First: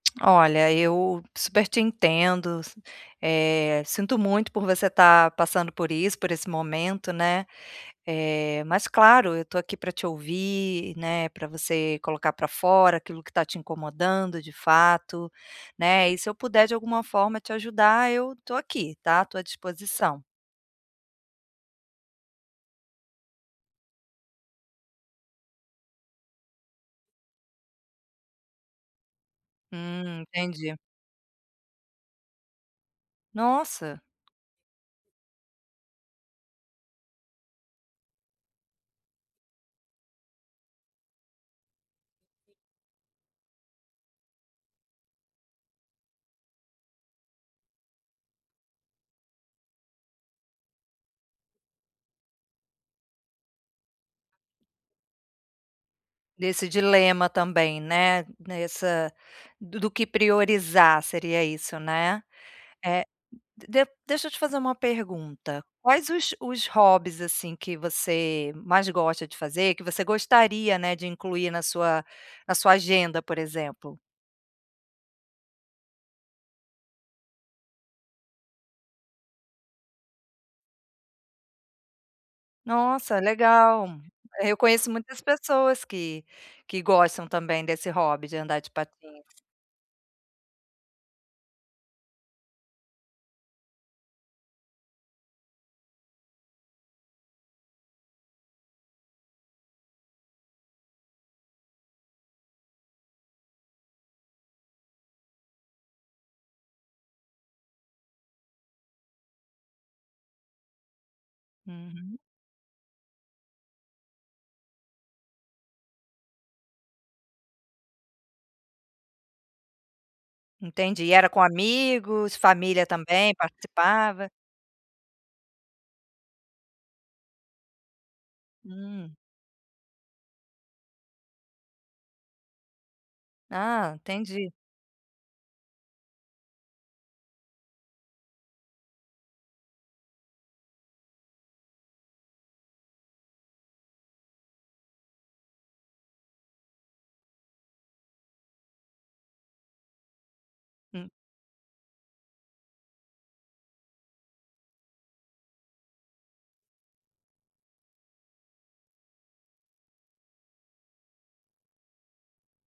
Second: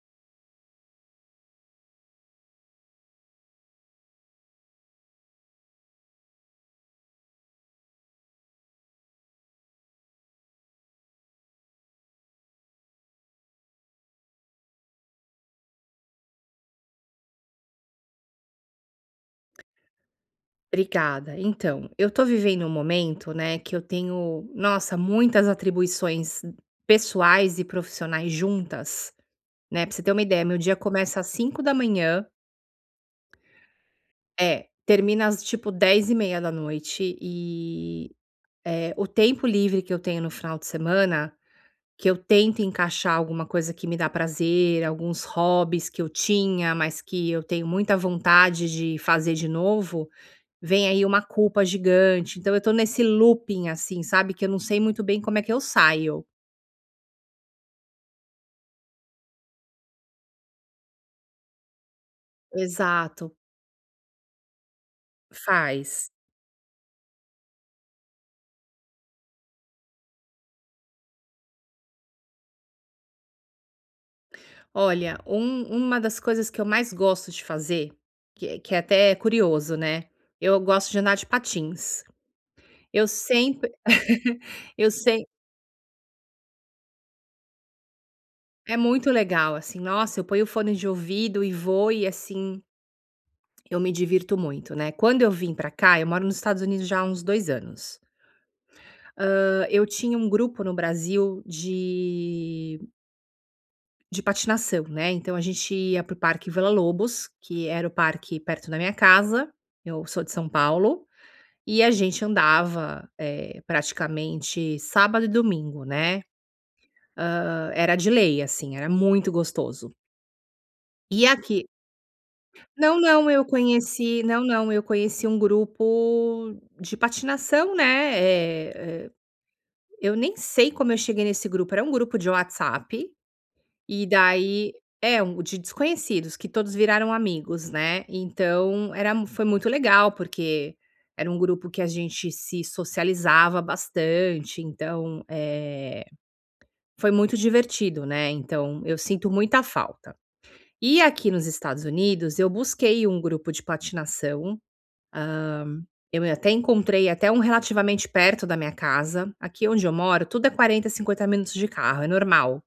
Olha eu super te entendo s Eh, sinto muito por você estar passando por isso, por esse momento, né. Eh, mas claro, eu estou aqui pra te ouvir, né, pra você colocar pra fora aquilo que está te incomodando de fato, né. E se eu puder de alguma forma te ajudar eu tô aqui tá, tô a disposição. Obrigada. Então, eu estou vivendo um momento, né, que eu tenho, nossa, muitas atribuições pessoais e profissionais juntas, né. Pra você ter uma Hum, ideia meu dia entendi. começa às 05:00 Nossa. É, termina as, tipo, 22:30 e, eh, o tempo livre que eu tenho no final de semana, que eu tento encaixar alguma coisa que me dá prazer, alguns hobbies que eu tinha, mas que eu tenho muita vontade de fazer de novo, vem aí uma culpa gigante. Então, eu estou nesse looping, assim, sabe, que eu não sei muito bem como é que eu saio. Nesse dilema também, né, nessa do do que priorizar, seria isso, né. Eh, Exato. d de deixa eu te fazer uma pergunta: Faz. quais os os hobbies, assim, que você mais gosta de fazer, que você gostaria, né, de incluir na sua na sua agenda, por exemplo? Olha, um uma das coisas que eu mais gosto de fazer, que é que é até curioso, né, eu gosto de andar de patins. Eu Nossa, sempre, legal. Eu eu conheço muitas sem pessoas que que gostam também desse hobby de andar de É muito patins. legal, assim, nossa, eu ponho o fone de ouvido e vou, e assim eu me divirto muito, né? Quando eu vim pra cá eu moro nos Estados Unidos já há uns 2 anos. Hã, eu tinha um grupo no Brasil de de patinação, né, então a gente ia pro Parque Villa-Lobos, que era o parque perto da minha casa. Eu sou de São Paulo. E a Uhum. gente andava, eh, praticamente sábado e domingo, né. Hã, era de lei, assim, era muito gostoso. Entendi. E Era com aqui amigos, família Não, não, também eu conheci participava? não, não, eu conheci um grupo de patinação, né. Eh, Hum. eu nem sei como eu cheguei nesse grupo. Era um grupo de WhatsApp Ah, e entendi. daí é, de desconhecidos, que todos viraram amigos, né. Então, era foi muito legal porque era um grupo que a gente se socializava bastante, então, eh, foi muito divertido, né. Então eu sinto muita falta. E Hum. aqui nos Estados Unidos eu busquei um grupo de patinação. Hã, eu até encontrei até, um relativamente perto da minha casa. Aqui onde eu moro tudo é 40, 50 minutos de carro, é normal.